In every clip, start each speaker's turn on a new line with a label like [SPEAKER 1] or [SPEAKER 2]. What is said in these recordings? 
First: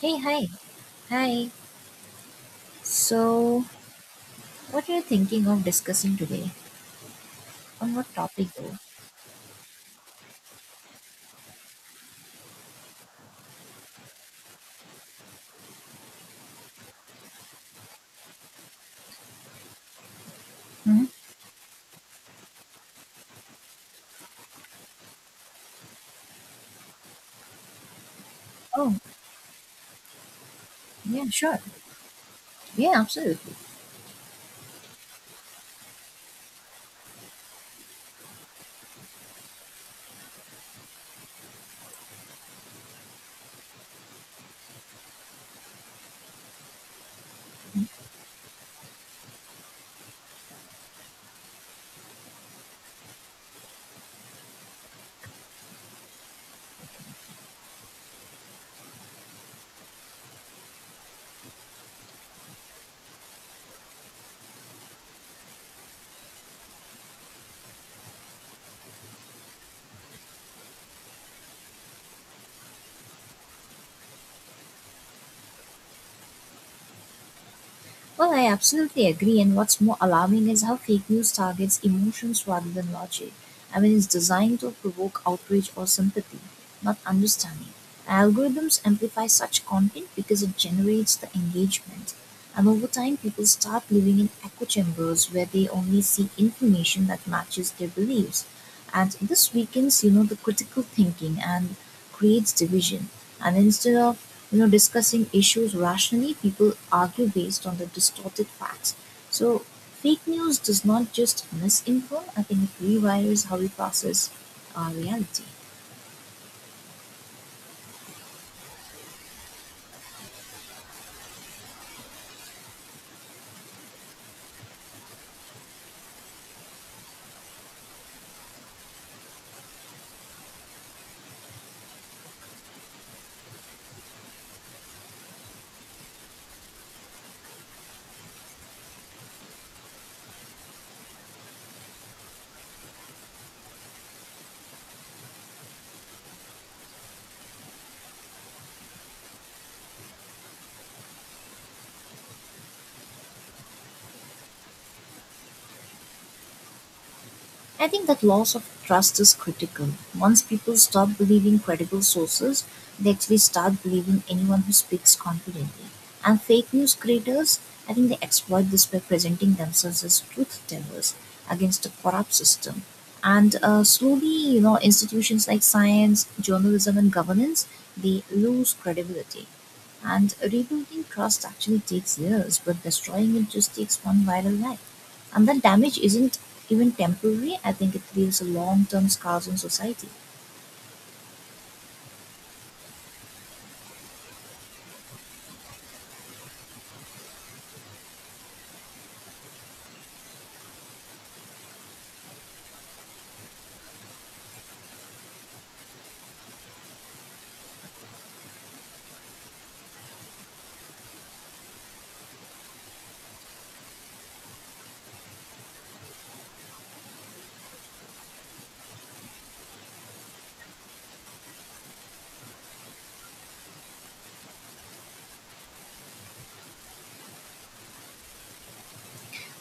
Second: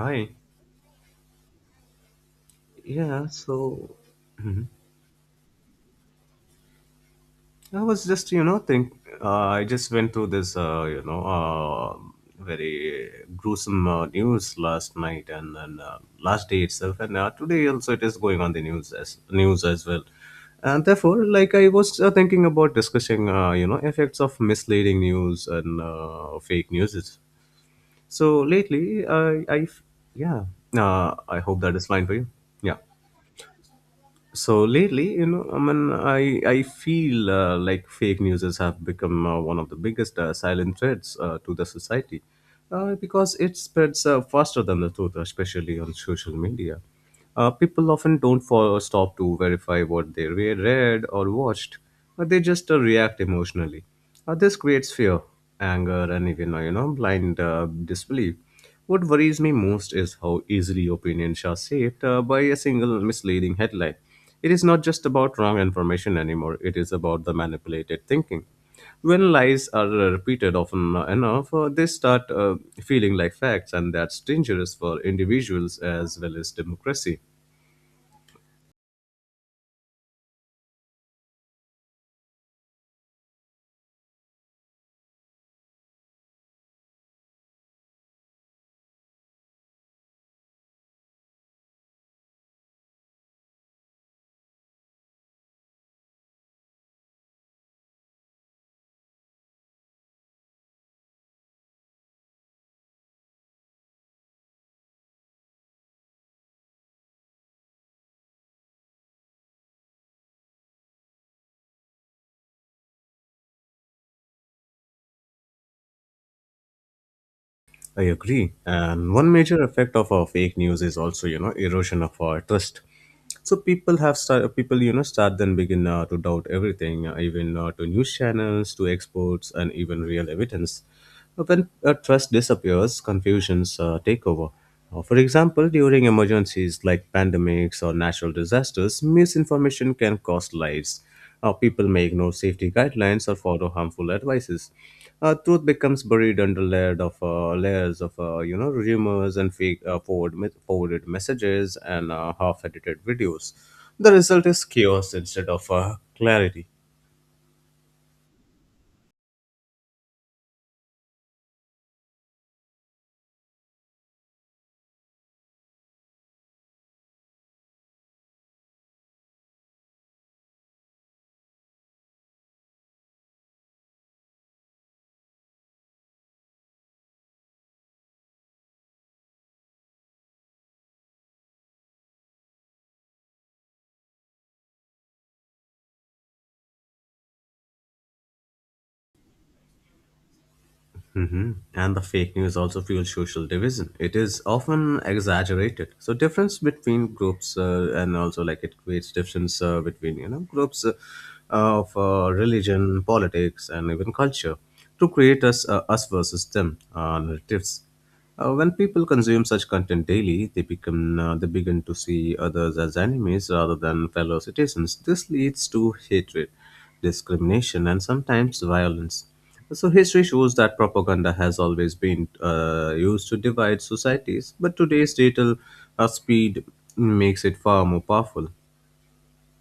[SPEAKER 1] Hey, hi. Hi.
[SPEAKER 2] Yeah,
[SPEAKER 1] So,
[SPEAKER 2] so. Mhm.
[SPEAKER 1] what are you thinking of discussing today?
[SPEAKER 2] I
[SPEAKER 1] On
[SPEAKER 2] was
[SPEAKER 1] what
[SPEAKER 2] just, you
[SPEAKER 1] topic,
[SPEAKER 2] know,
[SPEAKER 1] though?
[SPEAKER 2] think uh, I just went through this, very gruesome news last night and then last day itself, and today also it is going on the news as well. And
[SPEAKER 1] hmm
[SPEAKER 2] therefore, like I was thinking about discussing, effects of misleading news and fake news. So
[SPEAKER 1] Oh,
[SPEAKER 2] lately, yeah,
[SPEAKER 1] yeah,
[SPEAKER 2] I
[SPEAKER 1] sure.
[SPEAKER 2] hope that is fine for you. Yeah.
[SPEAKER 1] Yeah, absolutely.
[SPEAKER 2] So lately, I feel like fake newses have become one of the biggest silent threats to the society, because it spreads faster than the truth, especially on social media. People often don't follow, stop to verify what they read or watched, but they just react emotionally. This creates fear, anger, and even, you know, blind disbelief. What worries me most is how easily opinions are shaped by a single misleading headline. It is not just about wrong information anymore, it is about the manipulated thinking. When lies are repeated often enough, they start feeling like facts, and that's dangerous for individuals as well as democracy.
[SPEAKER 1] Well, I absolutely agree. And what's more alarming is how fake news targets emotions rather than logic. I mean, it's designed to provoke outrage or sympathy, not understanding. Algorithms amplify such content because it generates the engagement. And over time, people start living in echo chambers where they only see information that matches their beliefs. And this weakens, the critical thinking and creates division. And instead of discussing issues rationally, people argue based on the distorted facts. So fake news does not just misinform, I think it rewires how we process our reality.
[SPEAKER 2] I agree. And one major effect of fake news is also, you know, erosion of our trust. So people, you know, start then begin to doubt everything, even to news channels, to experts, and even real evidence. When trust disappears, confusions take over. For example, during emergencies like pandemics or natural disasters, misinformation can cost lives. People may ignore safety guidelines or follow harmful advices. Truth becomes buried under layered of layers of, you know, rumors and fake forwarded messages and half-edited videos. The result is chaos instead of clarity.
[SPEAKER 1] I think that loss of trust is critical. Once people stop believing credible sources, they actually start believing anyone who speaks confidently. And fake news creators, I think they exploit this by presenting themselves as truth tellers against a corrupt system. And slowly, you know, institutions like science, journalism, and governance, they lose credibility. And rebuilding trust actually takes years, but destroying it just takes one viral life. And that damage isn't even temporary, I think it leaves long-term scars on society.
[SPEAKER 2] Hmm. And the fake news also fuels social division. It is often exaggerated. So difference between groups and also, like, it creates difference between, you know, groups of religion, politics, and even culture to create us versus them narratives. When people consume such content daily, they begin to see others as enemies rather than fellow citizens. This leads to hatred, discrimination, and sometimes violence. So history shows that propaganda has always been used to divide societies, but today's digital speed makes it far more powerful.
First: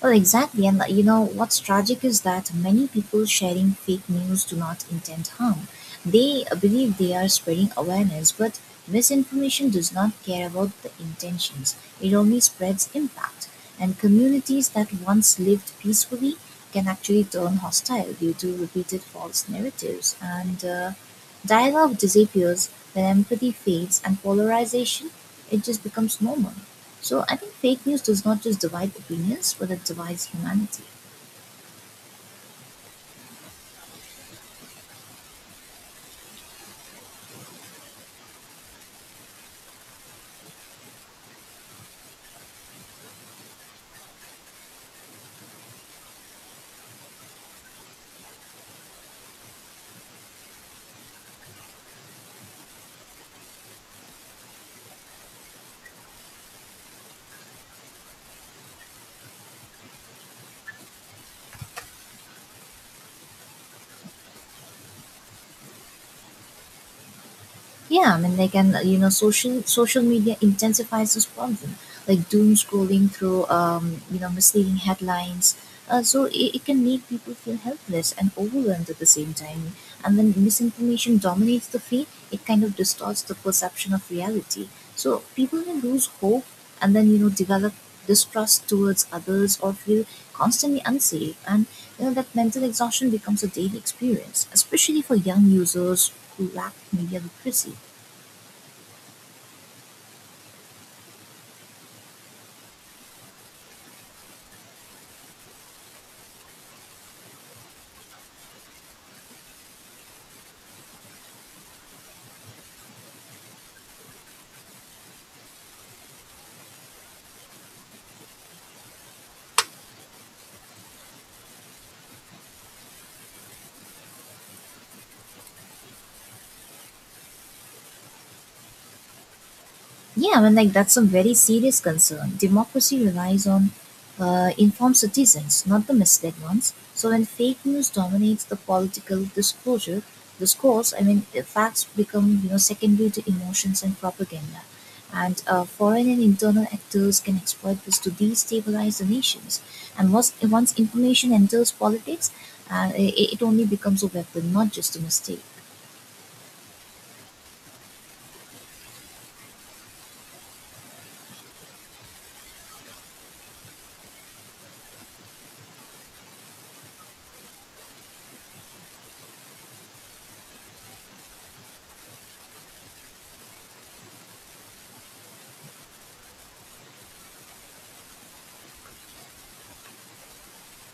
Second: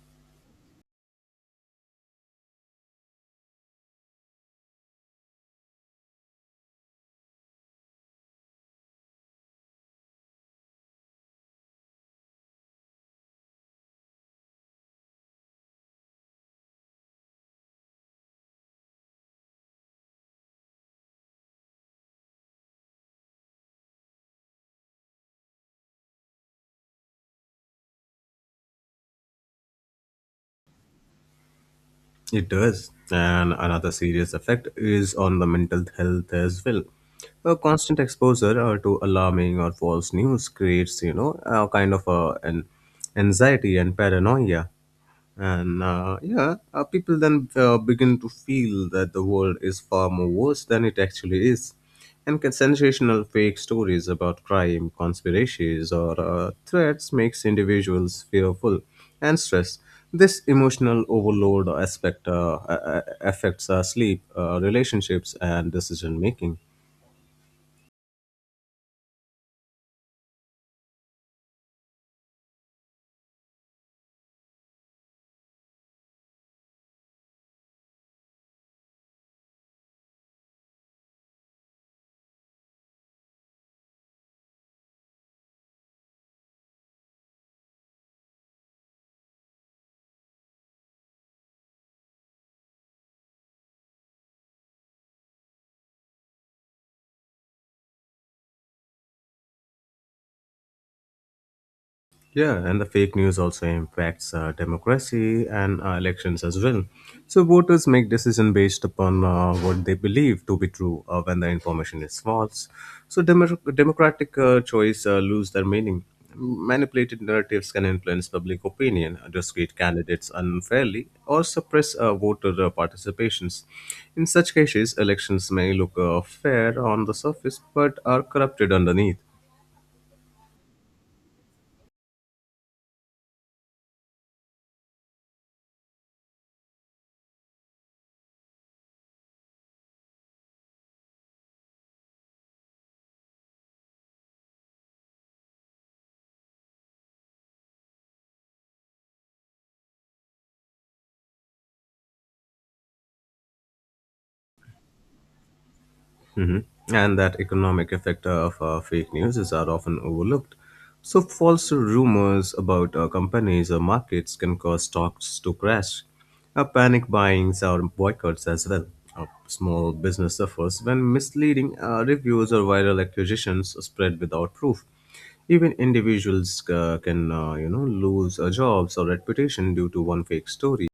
[SPEAKER 1] Well, exactly. And like, you know what's tragic is that many people sharing fake news do not intend harm. They believe they are spreading awareness, but misinformation does not care about the intentions. It only spreads impact. And communities that once lived peacefully can actually turn hostile due to repeated false narratives. And dialogue disappears when empathy fades, and polarization, it just becomes normal. So I think fake news does not just divide opinions, but it divides humanity.
[SPEAKER 2] It does. And another serious effect is on the mental health as well. A constant exposure to alarming or false news creates, you know, a kind of an anxiety and paranoia. And yeah, people then begin to feel that the world is far more worse than it actually is. And sensational fake stories about crime, conspiracies, or threats makes individuals fearful and stressed. This emotional overload aspect affects our sleep, relationships, and decision making.
[SPEAKER 1] Yeah, I mean, like, and you know, social media intensifies this problem, like doom scrolling through, you know, misleading headlines. So it can make people feel helpless and overwhelmed at the same time. And when misinformation dominates the feed, it kind of distorts the perception of reality. So people may lose hope and then develop distrust towards others or feel constantly unsafe. And you know that mental exhaustion becomes a daily experience, especially for young users who lack media literacy.
[SPEAKER 2] Yeah, and the fake news also impacts democracy and elections as well. So voters make decision based upon what they believe to be true when the information is false. So democratic choice lose their meaning. Manipulated narratives can influence public opinion, discredit candidates unfairly, or suppress voter participations. In such cases, elections may look fair on the surface but are corrupted underneath.
[SPEAKER 1] Yeah, I mean, like that's a very serious concern. Democracy relies on informed citizens, not the misled ones. So when fake news dominates the political disclosure discourse, I mean, the facts become secondary to emotions and propaganda, and foreign and internal actors can exploit this to destabilize the nations. And once information enters politics, it only becomes a weapon, not just a mistake.
[SPEAKER 2] Mhm. And that economic effect of fake news is are often overlooked. So false rumors about companies or markets can cause stocks to crash. Panic buyings or boycotts as well. Small business suffers when misleading reviews or viral accusations are spread without proof. Even individuals can, lose jobs or reputation due to one fake story.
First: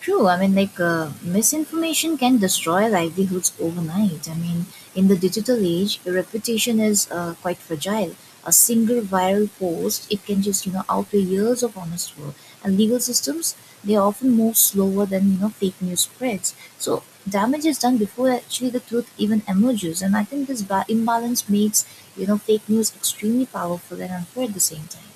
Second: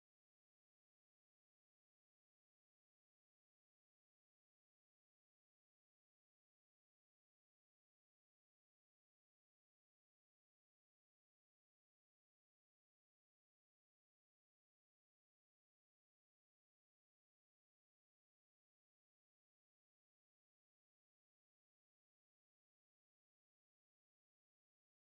[SPEAKER 1] True. I mean, like misinformation can destroy livelihoods overnight. I mean, in the digital age, your reputation is quite fragile. A single viral post, it can just outweigh years of honest work. And legal systems, they often move slower than fake news spreads. So damage is done before actually the truth even emerges. And I think this imbalance makes fake news extremely powerful and unfair at the same time.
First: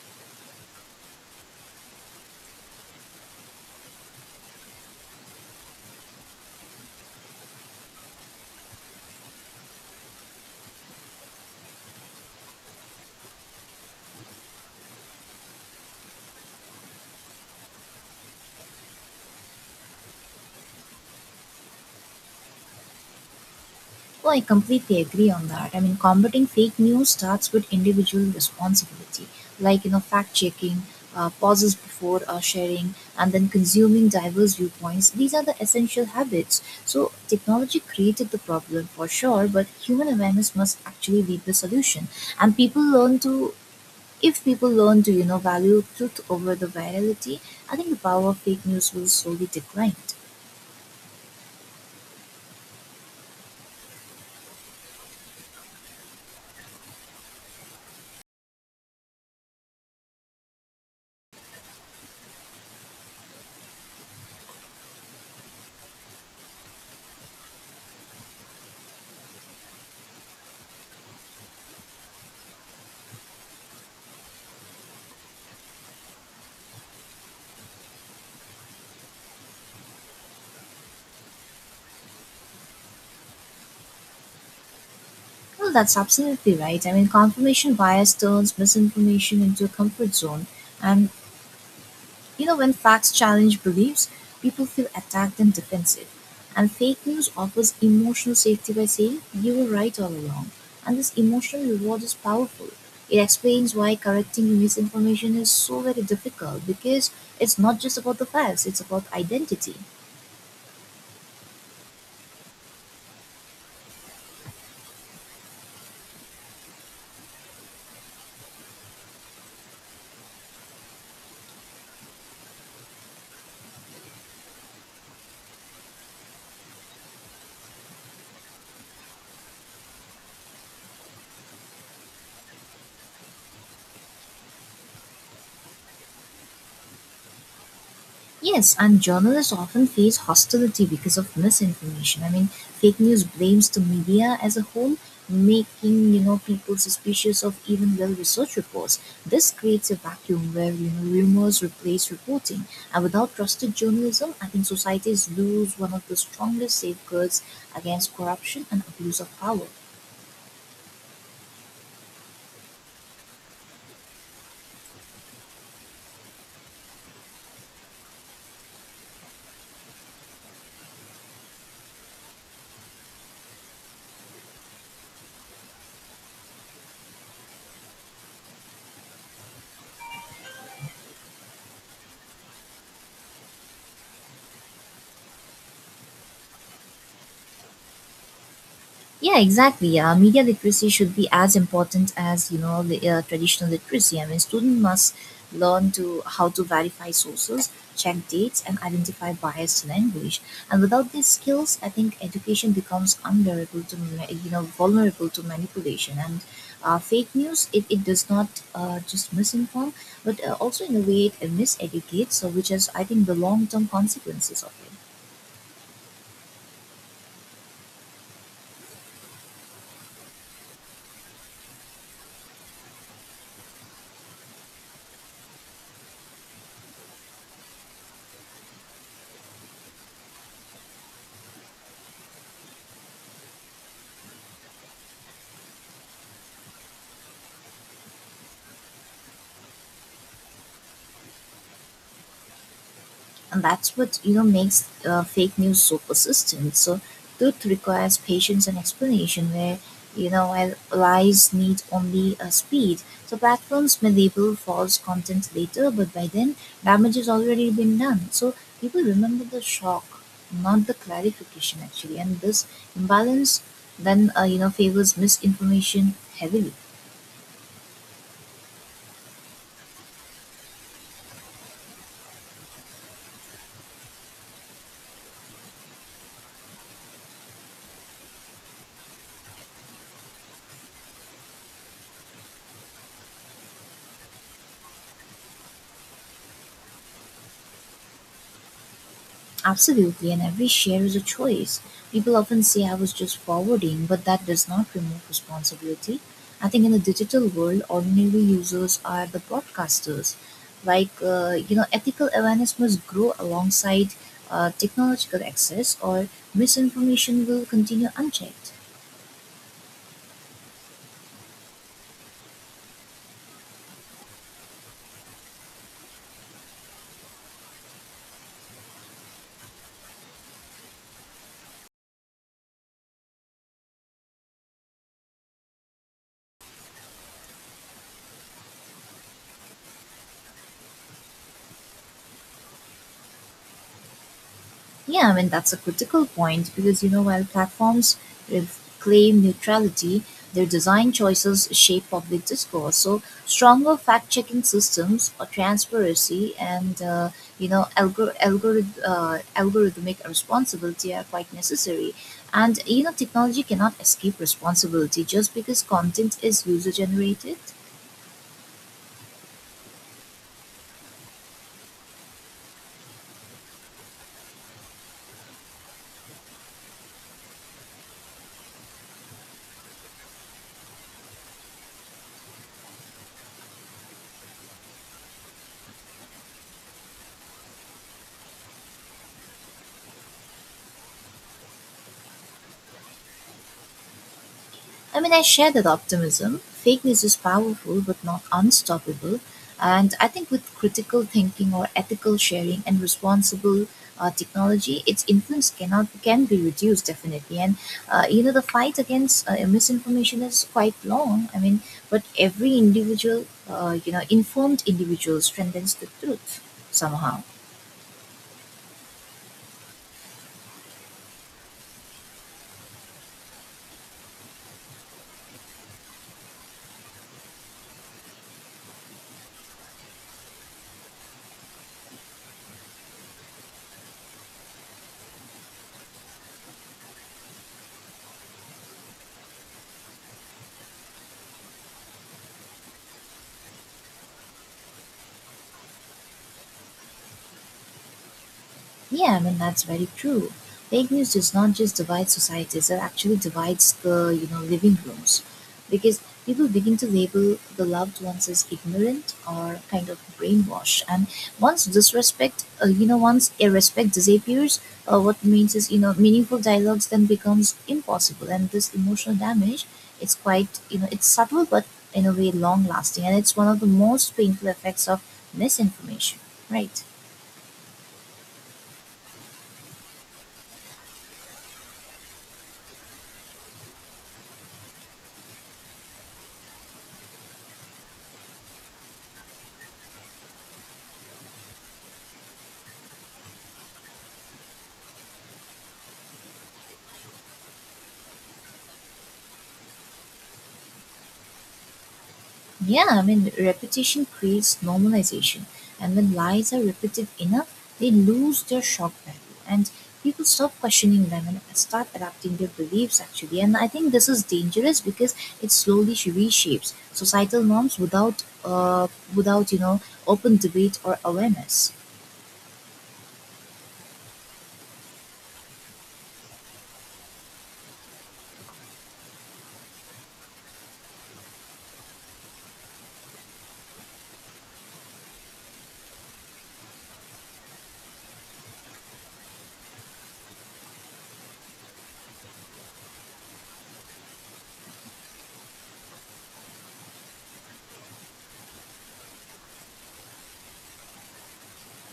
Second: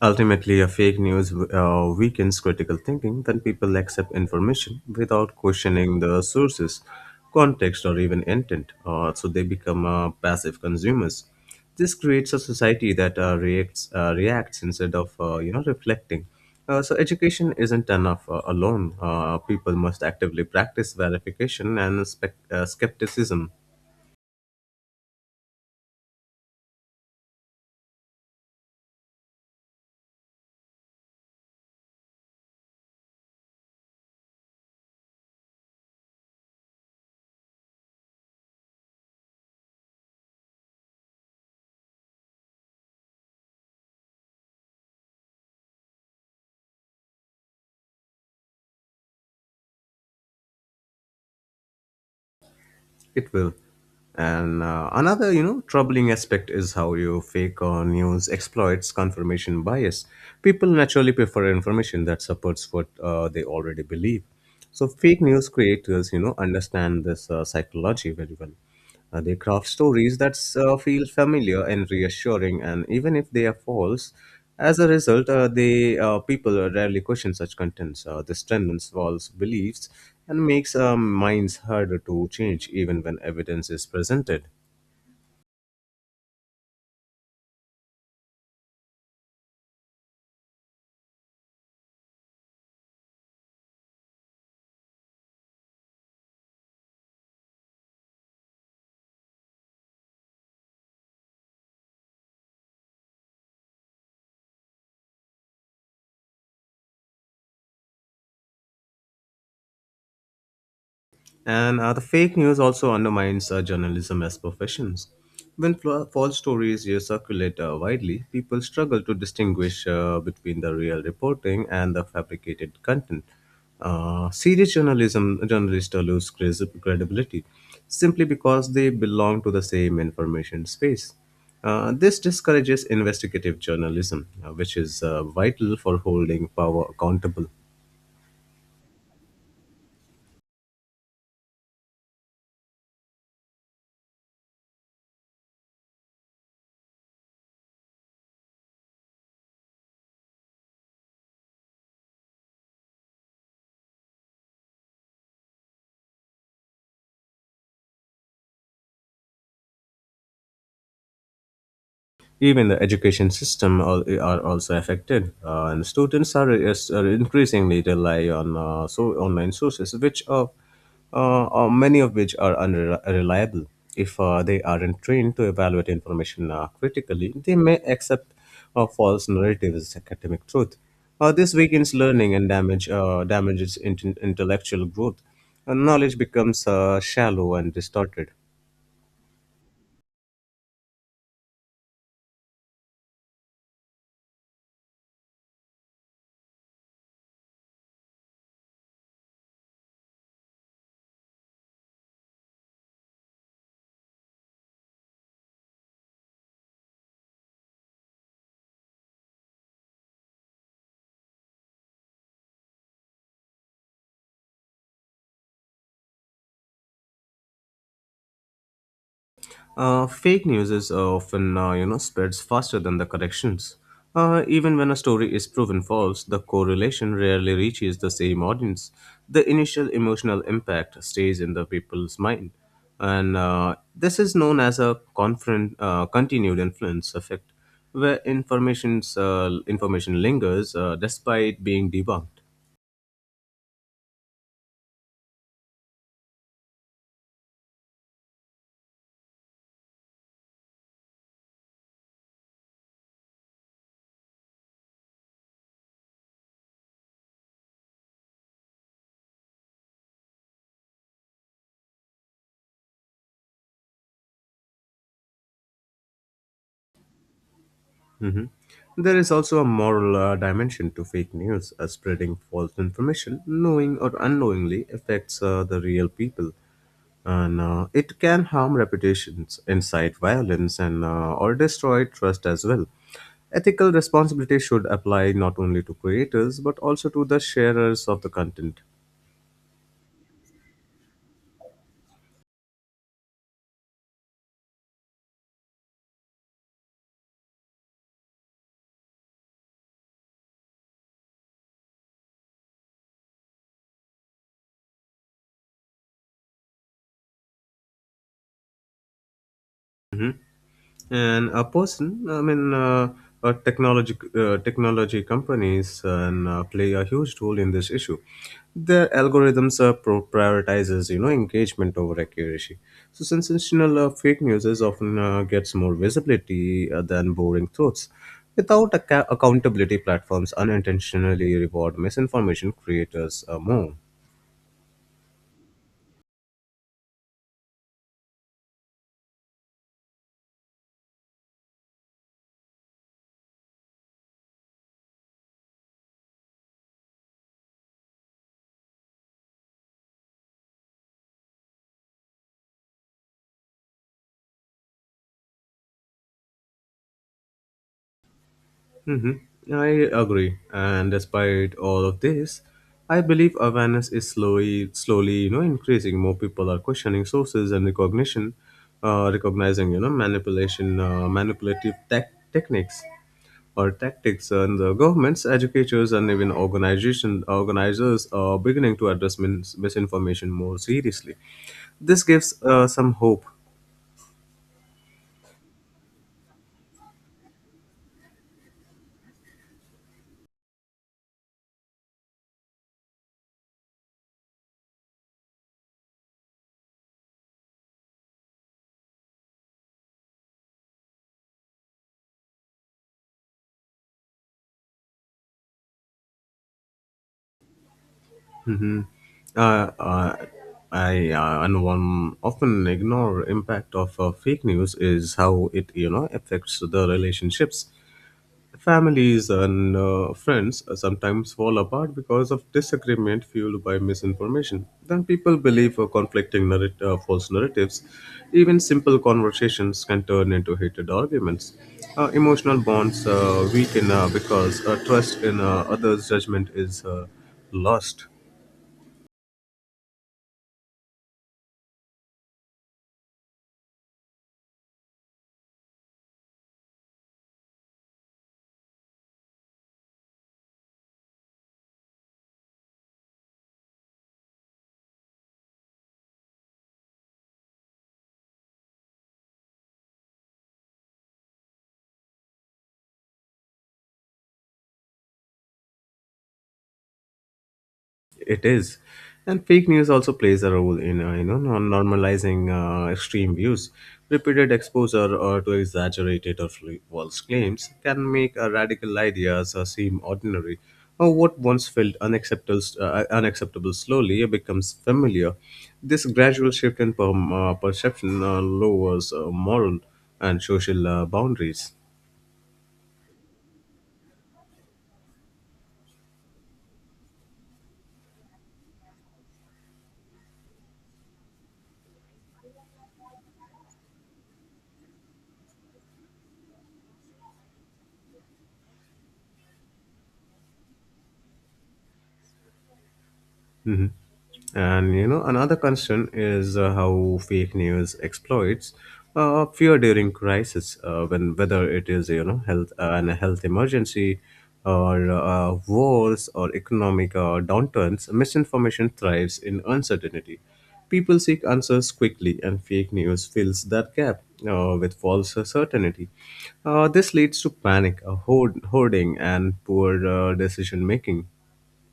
[SPEAKER 2] Ultimately, a fake news weakens critical thinking, then people accept information without questioning the sources, context, or even intent, so they become passive consumers. This creates a society that reacts instead of, you know, reflecting. So education isn't enough alone. People must actively practice verification and skepticism.
[SPEAKER 1] Oh, I completely agree on that. I mean, combating fake news starts with individual responsibility, like you know, fact checking, pauses before sharing, and then consuming diverse viewpoints. These are the essential habits. So, technology created the problem for sure, but human awareness must actually be the solution. And if people learn to, you know, value truth over the virality, I think the power of fake news will slowly decline.
[SPEAKER 2] It will. And another, you know, troubling aspect is how you fake or news exploits confirmation bias. People naturally prefer information that supports what they already believe. So fake news creators, you know, understand this psychology very well. They craft stories that feel familiar and reassuring, and even if they are false, as a result, they people rarely question such contents. This strengthens false beliefs and makes minds harder to change, even when evidence is presented.
[SPEAKER 1] Well, that's absolutely right. I mean, confirmation bias turns misinformation into a comfort zone. And, you know, when facts challenge beliefs, people feel attacked and defensive. And fake news offers emotional safety by saying, you were right all along. And this emotional reward is powerful. It explains why correcting misinformation is so very difficult because it's not just about the facts, it's about identity.
[SPEAKER 2] And the fake news also undermines journalism as professions. When fla false stories circulate widely, people struggle to distinguish between the real reporting and the fabricated content. Serious journalism journalists lose credibility simply because they belong to the same information space. This discourages investigative journalism, which is vital for holding power accountable.
[SPEAKER 1] Yes, and journalists often face hostility because of misinformation. I mean, fake news blames the media as a whole, making people suspicious of even well-researched reports. This creates a vacuum where rumors replace reporting, and without trusted journalism, I think societies lose one of the strongest safeguards against corruption and abuse of power.
[SPEAKER 2] Even the education system are also affected, and students are increasingly rely on so online sources, which are, many of which are unreliable. If they aren't trained to evaluate information critically, they may accept false narratives as academic truth. This weakens learning and damages intellectual growth. And knowledge becomes shallow and distorted.
[SPEAKER 1] Yeah, exactly. Media literacy should be as important as traditional literacy. I mean, student must learn to how to verify sources, check dates, and identify biased language. And without these skills, I think education becomes vulnerable to you know vulnerable to manipulation and fake news. It does not just misinform, but also in a way it miseducates. So, which is I think the long term consequences of it.
[SPEAKER 2] Fake news is often, spreads faster than the corrections. Even when a story is proven false, the correlation rarely reaches the same audience. The initial emotional impact stays in the people's mind, and this is known as a continued influence effect, where information lingers despite being debunked.
[SPEAKER 1] And that's what you know makes fake news so persistent. So truth requires patience and explanation, where you know while lies need only a speed. So platforms may label false content later, but by then damage has already been done. So people remember the shock, not the clarification actually. And this imbalance then you know favors misinformation heavily.
[SPEAKER 2] Mhm. There is also a moral dimension to fake news. Spreading false information, knowing or unknowingly, affects the real people, and it can harm reputations, incite violence, and or destroy trust as well. Ethical responsibility should apply not only to creators but also to the sharers of the content.
[SPEAKER 1] Absolutely, and every share is a choice. People often say I was just forwarding, but that does not remove responsibility. I think in the digital world, ordinary users are the broadcasters. Like, you know, ethical awareness must grow alongside technological access, or misinformation will continue unchecked.
[SPEAKER 2] Mm-hmm. And a person I mean technology technology companies and play a huge role in this issue. Their algorithms prioritizes, you know, engagement over accuracy, so sensational fake news is often gets more visibility than boring truths. Without accountability, platforms unintentionally reward misinformation creators more.
[SPEAKER 1] Yeah, I mean, that's a critical point because, you know, while platforms if claim neutrality, their design choices shape public discourse. So, stronger fact checking systems or transparency and, you know, algorithmic responsibility are quite necessary. And, you know, technology cannot escape responsibility just because content is user generated.
[SPEAKER 2] Mm-hmm. I agree, and despite all of this, I believe awareness is slowly, slowly, you know, increasing. More people are questioning sources and recognizing, you know, manipulative techniques or tactics, and the governments, educators, and even organization organizers are beginning to address misinformation more seriously. This gives some hope.
[SPEAKER 1] I mean, I share that optimism. Fake news is powerful but not unstoppable. And I think with critical thinking or ethical sharing and responsible technology, its influence cannot can be reduced definitely. And you know, the fight against misinformation is quite long. I mean, but every individual, you know, informed individual strengthens the truth somehow.
[SPEAKER 2] Hmm. Uh, uh, I and one often ignore impact of fake news is how it, you know, affects the relationships. Families and friends sometimes fall apart because of disagreement fueled by misinformation. Then people believe false narratives. Even simple conversations can turn into heated arguments. Emotional bonds weaken because trust in others' judgment is lost.
[SPEAKER 1] Yeah, I mean that's very true. Fake news does not just divide societies; it actually divides the you know living rooms, because people begin to label the loved ones as ignorant or kind of brainwashed. And once disrespect, you know, once irrespect disappears, what remains is you know meaningful dialogues then becomes impossible. And this emotional damage, it's quite you know it's subtle but in a way long lasting, and it's one of the most painful effects of misinformation. Right.
[SPEAKER 2] It is, and fake news also plays a role in, you know, normalizing extreme views. Repeated exposure or to exaggerated or false claims can make radical ideas seem ordinary, or what once unacceptable slowly becomes familiar. This gradual shift in perception lowers moral and social boundaries.
[SPEAKER 1] Yeah, I mean, repetition creates normalization. And when lies are repeated enough, they lose their shock value. And people stop questioning them and start adapting their beliefs, actually. And I think this is dangerous because it slowly reshapes societal norms without, you know, open debate or awareness.
[SPEAKER 2] And, you know, another concern is how fake news exploits fear during crisis, when whether it is, you know, health emergency, or wars or economic downturns. Misinformation thrives in uncertainty. People seek answers quickly, and fake news fills that gap with false certainty. This leads to panic, hoarding, and poor decision making.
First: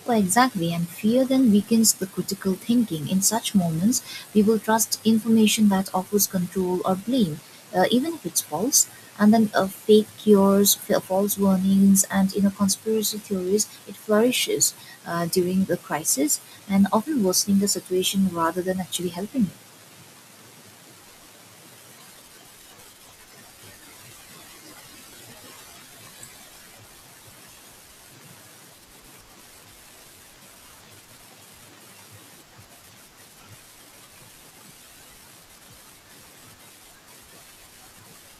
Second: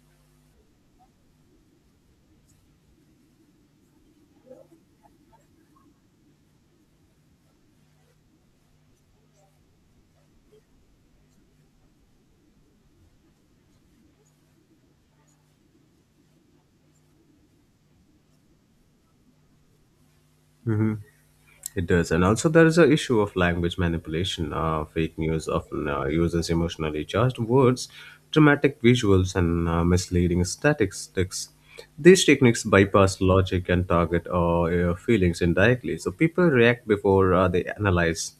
[SPEAKER 1] Well, exactly, and fear then weakens the critical thinking. In such moments, we will trust information that offers control or blame, even if it's false. And then fake cures, false warnings, and you know conspiracy theories. It flourishes during the crisis and often worsening the situation rather than actually helping it.
[SPEAKER 2] It does, and also there is a issue of language manipulation. Fake news often uses emotionally charged words, dramatic visuals, and misleading statistics. These techniques bypass logic and target your feelings indirectly, so people react before they analyze.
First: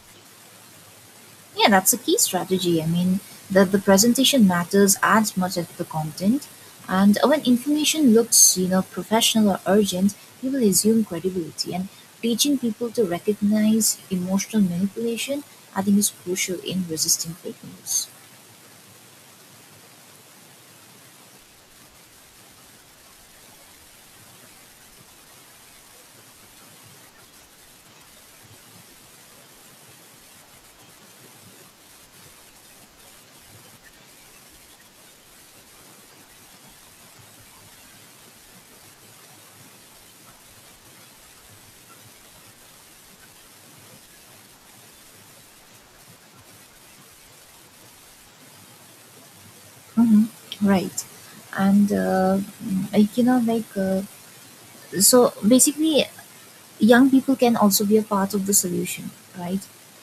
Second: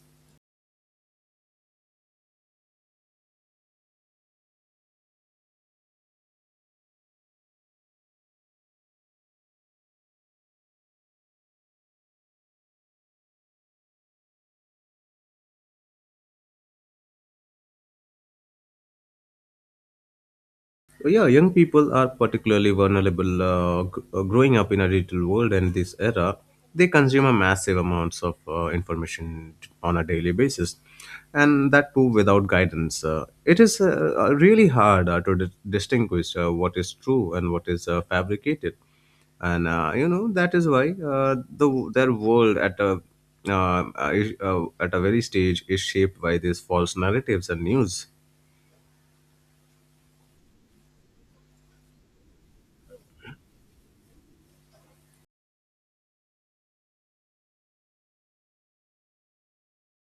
[SPEAKER 1] Yeah, that's a key strategy. I mean, the presentation matters as much as the content. And when information looks, you know, professional or urgent, people assume credibility. And teaching people to recognize emotional manipulation, I think, is crucial in resisting fake news.
[SPEAKER 2] Yeah, young people are particularly vulnerable, growing up in a digital world and this era. They consume a massive amounts of information on a daily basis, and that too without guidance. It is really hard to distinguish what is true and what is fabricated, and, you know, that is why the their world at a very stage is shaped by these false narratives and news.
[SPEAKER 1] hmm Right. And, like, you know, so basically, young people can also be a part of the solution, right?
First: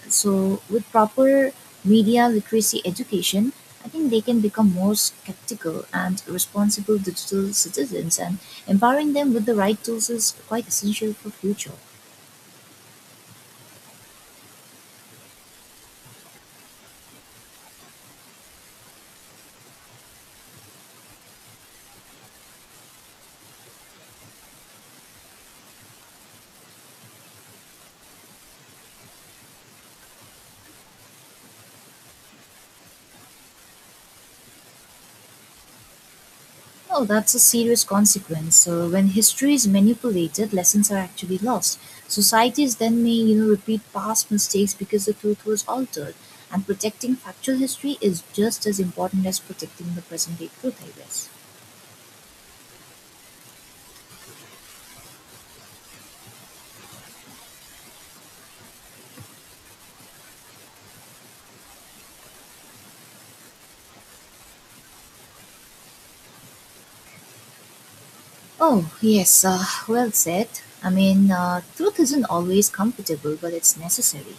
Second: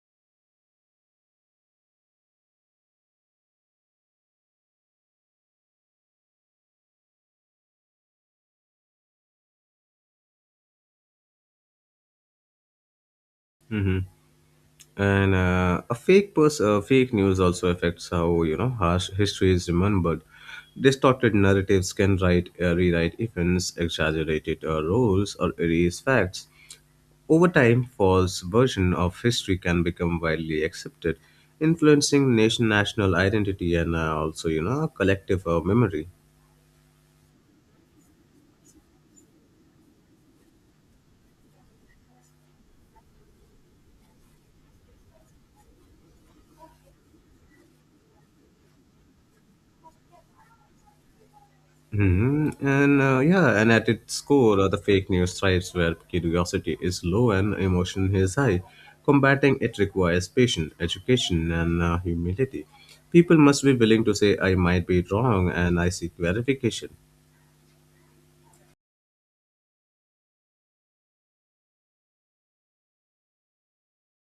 [SPEAKER 1] So, with proper media literacy education, I think they can become more skeptical and responsible digital citizens, and empowering them with the right tools is quite essential for future.
[SPEAKER 2] Mm-hmm. and fake news also affects how harsh history is remembered. Distorted narratives can write rewrite events, exaggerated roles, or erase facts. Over time, false version of history can become widely accepted, influencing national identity and also collective memory.
[SPEAKER 1] No, that's a serious consequence. So when history is manipulated, lessons are actually lost. Societies then may, you know, repeat past mistakes because the truth was altered. And protecting factual history is just as important as protecting the present day truth, I guess.
[SPEAKER 2] And at its core, the fake news thrives where curiosity is low and emotion is high. Combating it requires patience, education, and humility. People must be willing to say, I might be wrong and I seek verification.
[SPEAKER 1] Oh, yes, well said. I mean, truth isn't always comfortable, but it's necessary.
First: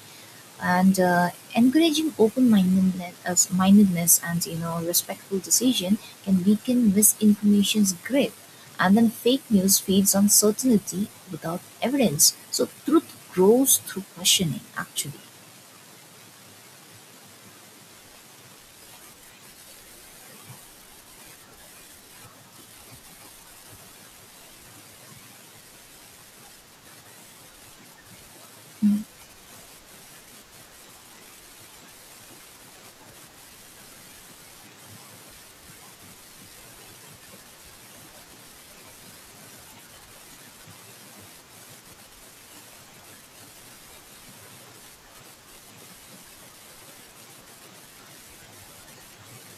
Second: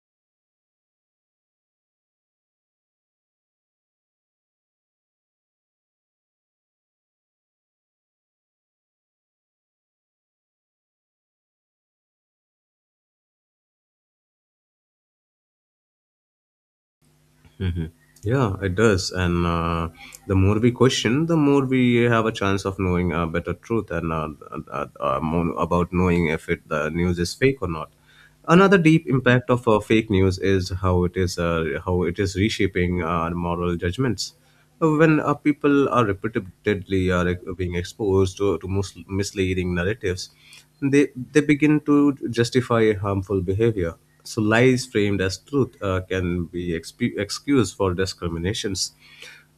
[SPEAKER 1] And encouraging open-mindedness mindedness and, you know, respectful decision can weaken misinformation's grip. And then fake news feeds on certainty without evidence. So truth grows through questioning, actually.
[SPEAKER 2] hmm Yeah, it does. And the more we question, the more we have a chance of knowing a better truth and more about knowing if the news is fake or not. Another deep impact of fake news is how it is reshaping our moral judgments when people are repeatedly being exposed to misleading narratives. They begin to justify harmful behavior, so lies framed as truth can be excuse for discriminations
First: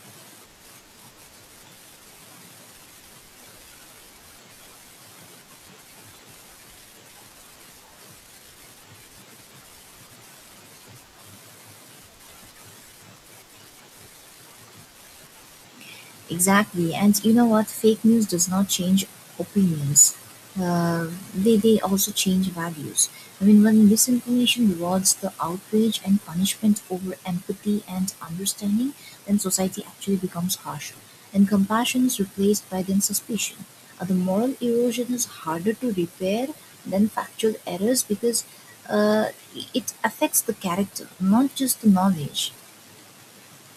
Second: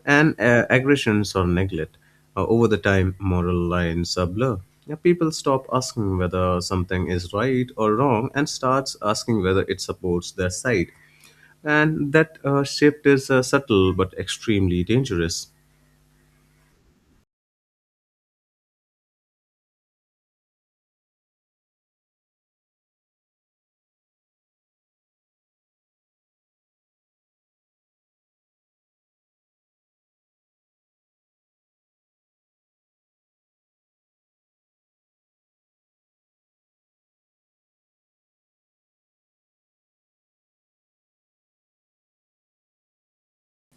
[SPEAKER 2] and aggressions or neglect. Over the time, moral lines are blurred. Now, people stop asking whether something is right or wrong and starts asking whether it supports their side, and that shift is subtle but extremely dangerous.
[SPEAKER 1] Exactly. And you know what? Fake news does not change opinions. Uh, they also change values. I mean, when misinformation rewards the outrage and punishment over empathy and understanding, then society actually becomes harsher. And compassion is replaced by then suspicion. The moral erosion is harder to repair than factual errors because uh, it affects the character, not just the knowledge.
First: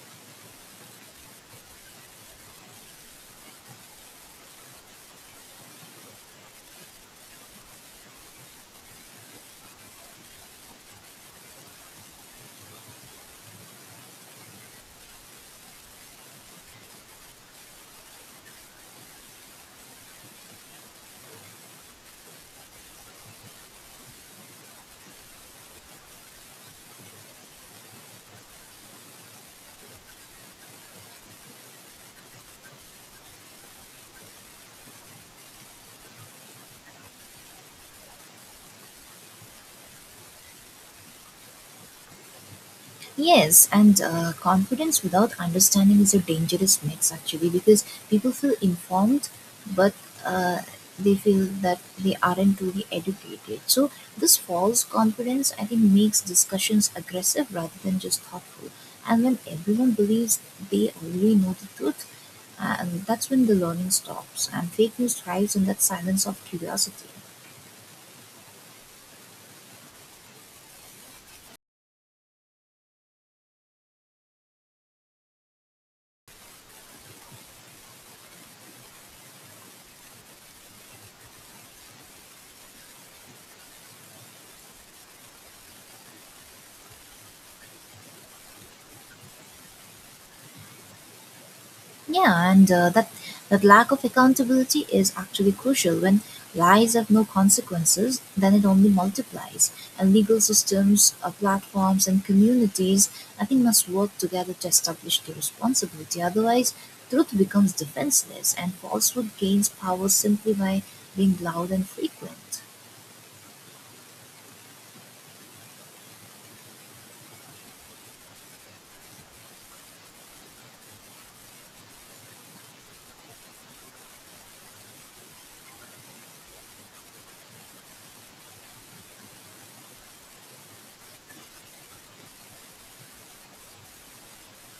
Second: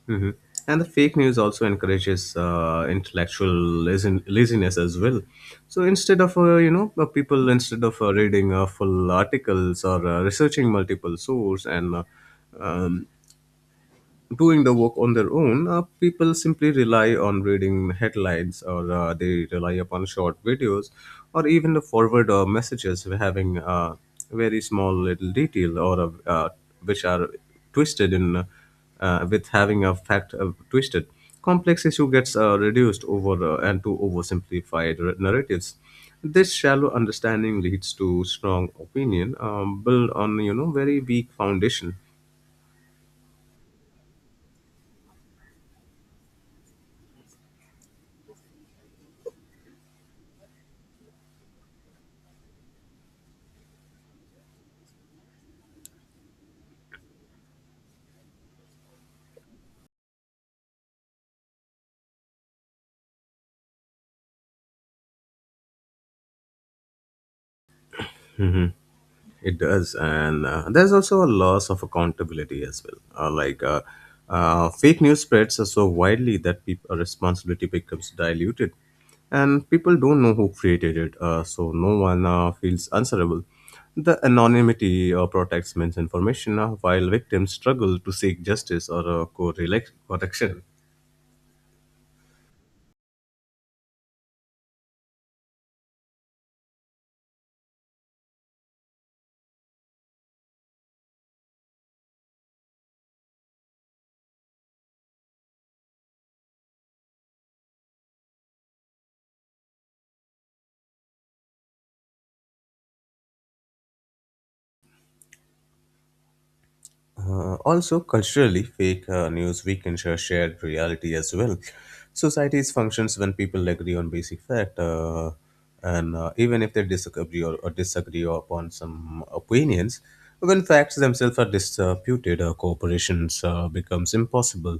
[SPEAKER 2] hmm And the fake news also encourages intellectual laziness as well. So instead of you know people instead of reading full articles or researching multiple sources, and um, doing the work on their own, people simply rely on reading headlines, or they rely upon short videos, or even the forward messages having a very small little detail, or which are twisted in, with having a fact twisted. Complex issue gets reduced over and to oversimplified r- narratives. This shallow understanding leads to strong opinion built on very weak foundation.
[SPEAKER 1] Yes, and confidence without understanding is a dangerous mix actually because people feel informed but uh, they feel that they aren't truly educated. So, this false confidence I think makes discussions aggressive rather than just thoughtful. And when everyone believes they already know the truth, and that's when the learning stops and fake news thrives in that silence of curiosity.
[SPEAKER 2] Mhm. It does, and there's also a loss of accountability as well. Fake news spreads are so widely that responsibility becomes diluted, and people don't know who created it, so no one feels answerable. The anonymity protects misinformation, while victims struggle to seek justice or co-correction.
[SPEAKER 1] Yeah, and uh, that lack of accountability is actually crucial. When lies have no consequences, then it only multiplies. And legal systems, platforms, and communities, I think, must work together to establish the responsibility. Otherwise, truth becomes defenseless, and falsehood gains power simply by being loud and frequent.
[SPEAKER 2] Also, culturally, fake news weakens a shared reality as well. Societies functions when people agree on basic fact, and even if they disagree or disagree upon some opinions. When facts themselves are disputed, cooperations becomes impossible,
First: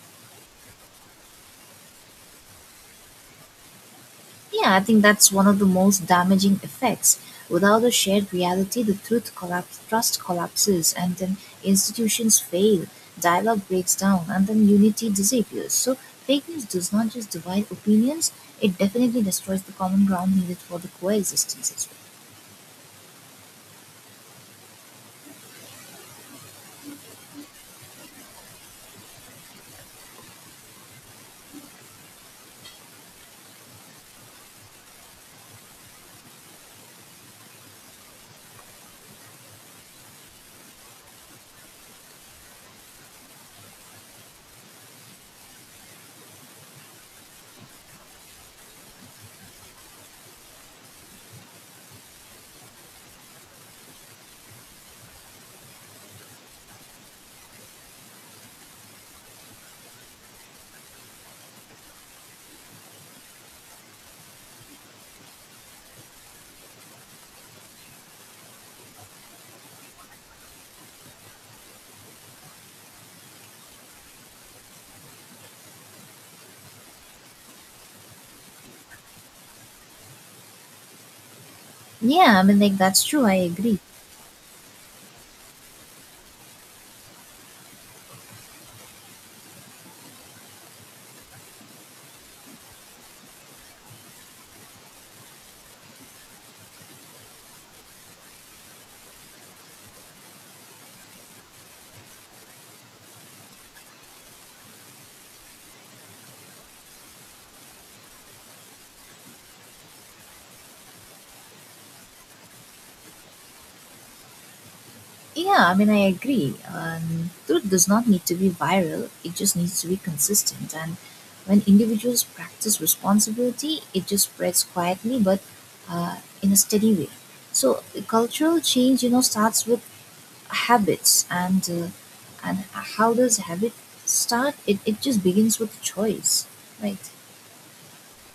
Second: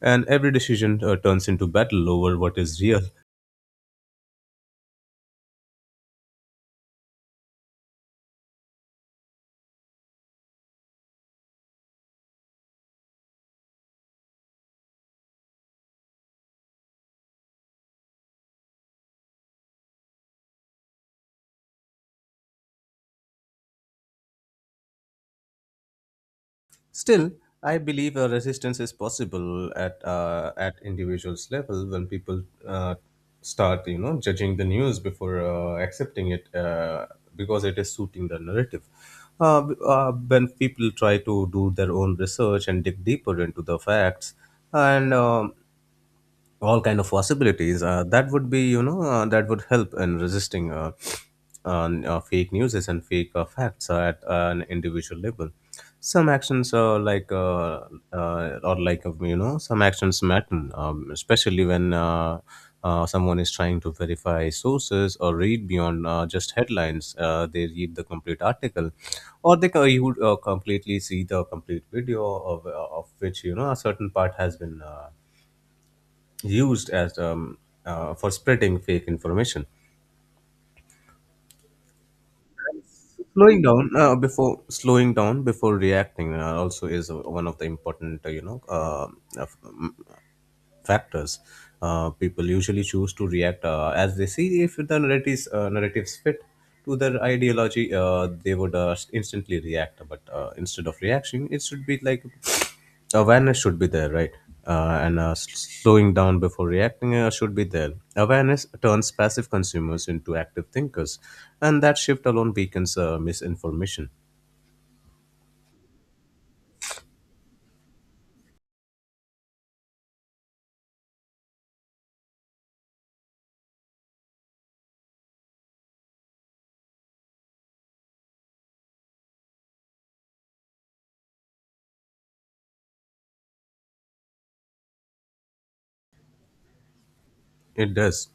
[SPEAKER 2] and every decision turns into battle over what is real.
[SPEAKER 1] Yeah, I think that's one of the most damaging effects. Without a shared reality, the truth collapse, trust collapses, and then institutions fail, dialogue breaks down, and then unity disappears. So, fake news does not just divide opinions, it definitely destroys the common ground needed for the coexistence as well.
[SPEAKER 2] Still, I believe a resistance is possible at individuals level, when people start, judging the news before accepting it because it is suiting the narrative. When people try to do their own research and dig deeper into the facts, and all kind of possibilities that would be that would help in resisting fake news and fake facts at an individual level. Some actions are like some actions matter, especially when someone is trying to verify sources or read beyond just headlines. They read the complete article, or you would completely see the complete video of which a certain part has been used as for spreading fake information.
[SPEAKER 1] Yeah, I mean, like, that's true, I
[SPEAKER 2] Slowing
[SPEAKER 1] agree.
[SPEAKER 2] down before slowing down before reacting also is one of the important of- m- factors. People usually choose to react as they see if the narratives fit to their ideology. They would instantly react, but instead of reaction, it should be like awareness should be there, right? uh, and uh, s- Slowing down before reacting should be there. Awareness turns passive consumers into active thinkers, and that shift alone weakens misinformation.
[SPEAKER 1] Yeah, I mean, I agree. Truth does not need to be viral, it just needs to be consistent. And when individuals practice responsibility, it just spreads quietly but in a steady way. So, the cultural change, you know, starts with habits. And how does habit start? It just begins with choice, right?
[SPEAKER 2] It does.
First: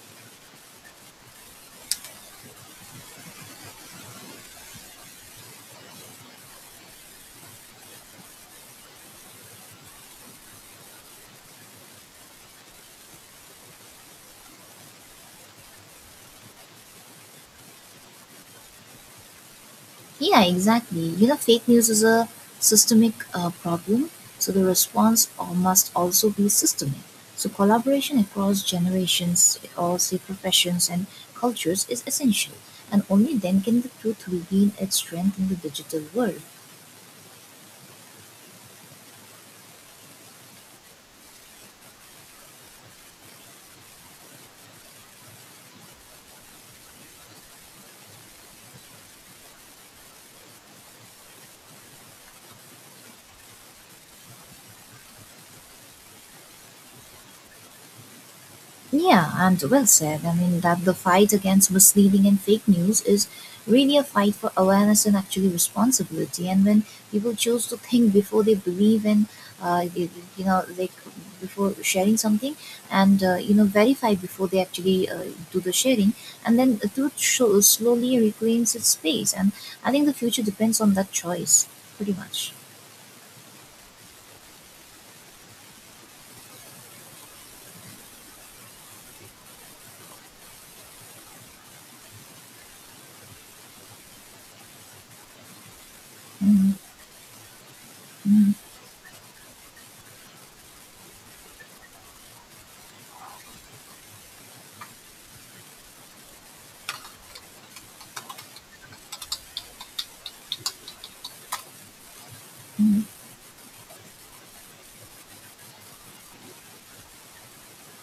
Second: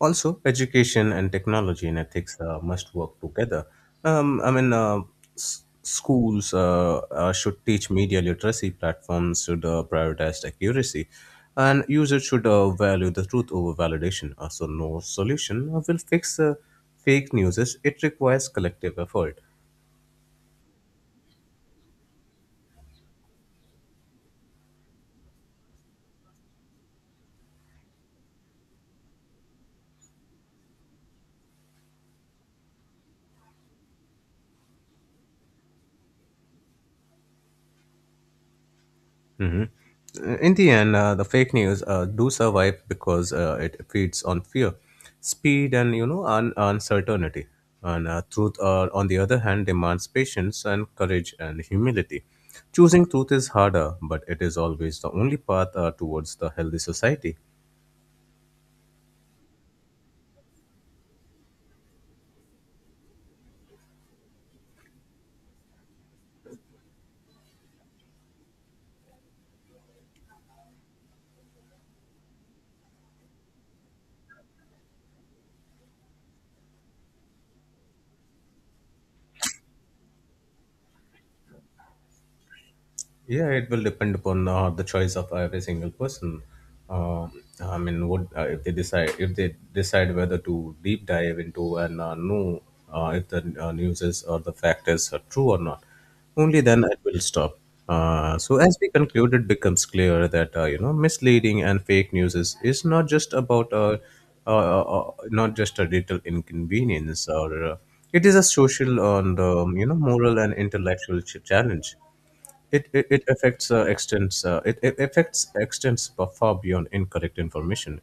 [SPEAKER 2] Also, education and technology and ethics must work together. I mean, schools should teach media literacy, platforms should prioritize accuracy, and users should value the truth over validation. So, no solution will fix fake news. It requires collective effort.
[SPEAKER 1] Yeah, exactly. You know, fake news is a systemic problem, so the response must also be systemic. So, collaboration across generations, across the professions and cultures is essential, and only then can the truth regain its strength in the digital world.
[SPEAKER 2] hmm In the end, the fake news do survive because it feeds on fear, speed, and uncertainty. And truth, on the other hand, demands patience and courage and humility. Choosing truth is harder, but it is always the only path towards the healthy society.
[SPEAKER 1] Yeah, and well said. I mean, that the fight against misleading and fake news is really a fight for awareness and actually responsibility. And when people choose to think before they believe and, uh, you, you know, like before sharing something and, you know, verify before they actually do the sharing, and then the truth slowly reclaims its space. And I think the future depends on that choice, pretty much.
[SPEAKER 2] Yeah, it will depend upon the choice of every single person. Uh, I mean, what if they decide whether to deep dive into and know if the news is or the fact is true or not? Only
[SPEAKER 1] Hmm.
[SPEAKER 2] then it will stop.
[SPEAKER 1] Hmm.
[SPEAKER 2] So as we conclude, it becomes clear that misleading and fake news is not just about not just a little inconvenience, or it is a social and moral and intellectual challenge. It affects extends it, it affects, extends far beyond incorrect information.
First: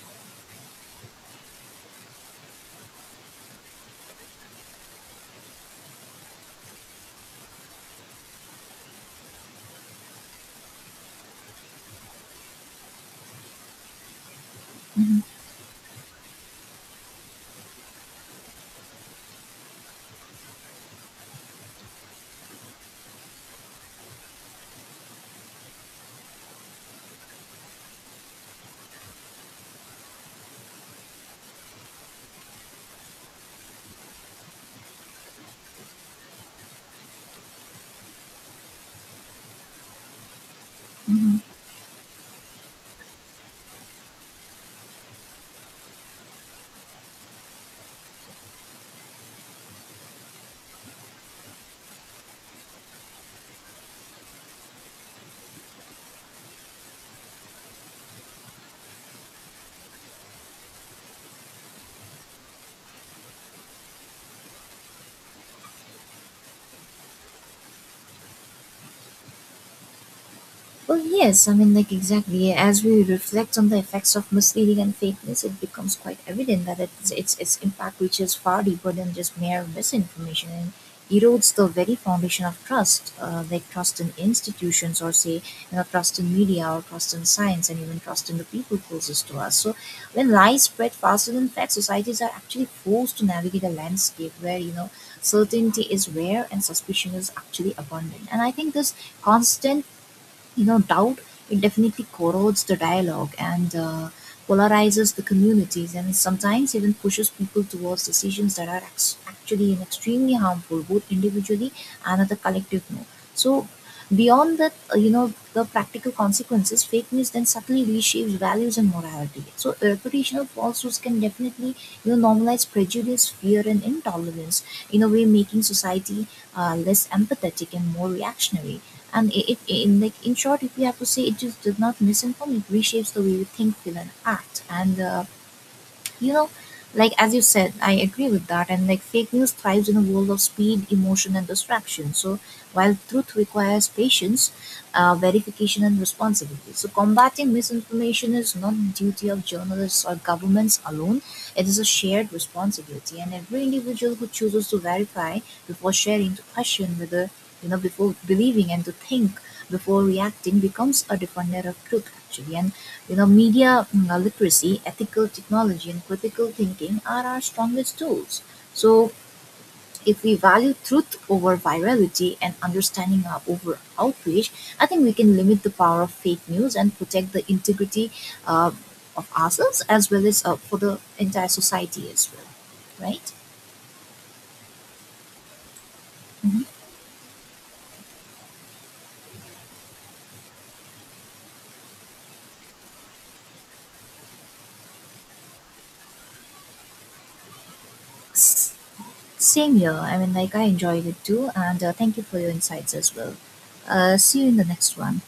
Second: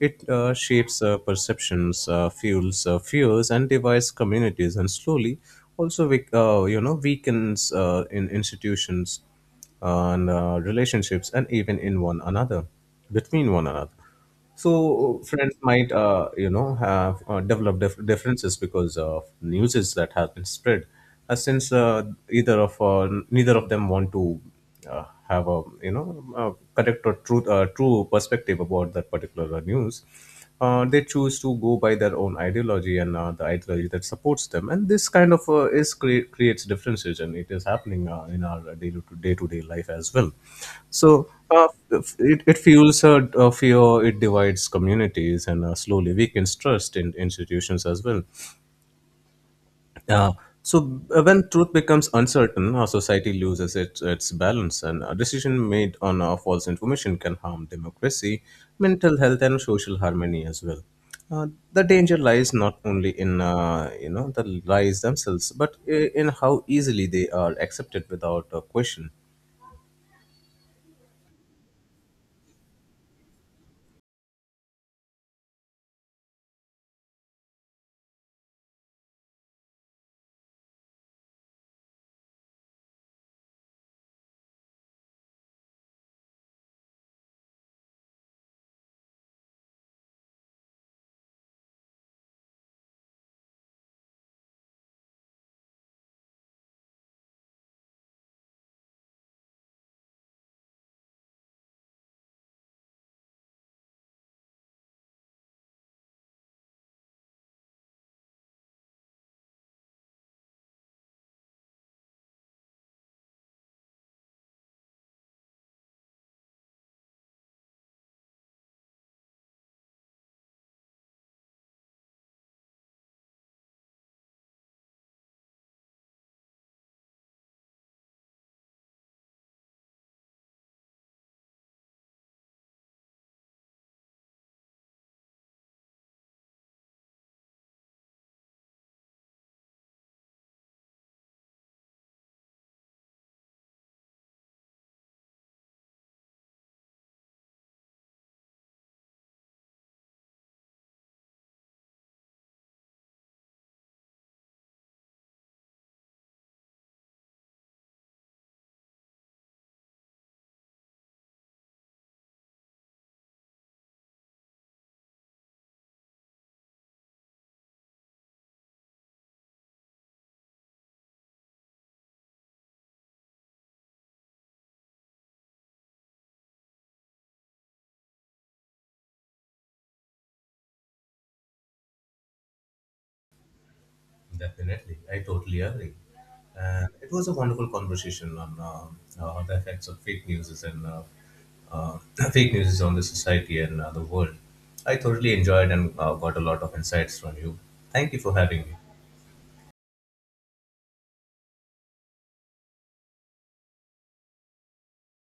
[SPEAKER 2] It shapes perceptions, fuels fears, and divides communities, and slowly also we weakens in institutions and relationships, and even in one another, between one another. So
[SPEAKER 1] Hmm.
[SPEAKER 2] friends might, have developed differences because of news that has been spread, since either of neither of them want to have a a correct or truth true perspective about that particular news. They choose to go by their own ideology, and the ideology that supports them, and this kind of creates differences, and it is happening in our day to day life as well. so
[SPEAKER 1] Hmm.
[SPEAKER 2] uh, it fuels fear, it divides communities, and slowly weakens trust in institutions as well. uh, when truth becomes uncertain, our society loses its balance, and a decision made on false information can harm democracy, mental health, and social harmony as well. Uh, the danger lies not only in the lies themselves, but in how easily they are accepted without a question.
[SPEAKER 1] Well, yes, I mean, like, exactly. Yeah, as we reflect on the effects of misleading and fake news, it becomes quite evident that its impact reaches far deeper than just mere misinformation and erodes the very foundation of trust, like trust in institutions, or say, you know, trust in media, or trust in science, and even trust in the people closest to us. So, when lies spread faster than facts, societies are actually forced to navigate a landscape where, you know, certainty is rare and suspicion is actually abundant. And I think this constant, you know, doubt, it definitely corrodes the dialogue and polarizes the communities and sometimes even pushes people towards decisions that are actually and extremely harmful, both individually and at the collective no. So beyond that, you know, the practical consequences, fake news then subtly reshapes values and morality. So reputational falsehoods can definitely, you know, normalize prejudice, fear and intolerance, in a way making society less empathetic and more reactionary. And it, in like in short, if we have to say, it just does not misinform, it reshapes the way we think, feel and act. And you know, like as you said, I agree with that. And like, fake news thrives in a world of speed, emotion and distraction. So while truth requires patience, verification and responsibility, so combating misinformation is not the duty of journalists or governments alone. It is a shared responsibility, and every individual who chooses to verify before sharing, to question whether, you know, before believing, and to think before reacting becomes a defender of truth, actually. And you know, media literacy, ethical technology and critical thinking are our strongest tools. So, if we value truth over virality and understanding our over outreach, I think we can limit the power of fake news and protect the integrity uh, of ourselves as well as for the entire society as well. Right?
[SPEAKER 2] Definitely, I totally agree.
[SPEAKER 1] Hmm.
[SPEAKER 2] And it was a wonderful conversation on the effects of fake news, and uh, fake news is on the society and the world. I thoroughly enjoyed and got a lot of insights from you. Thank you for having
[SPEAKER 1] S-
[SPEAKER 2] me.
[SPEAKER 1] Same here. I mean, like I enjoyed it too, and thank you for your insights as well. See you in the next one.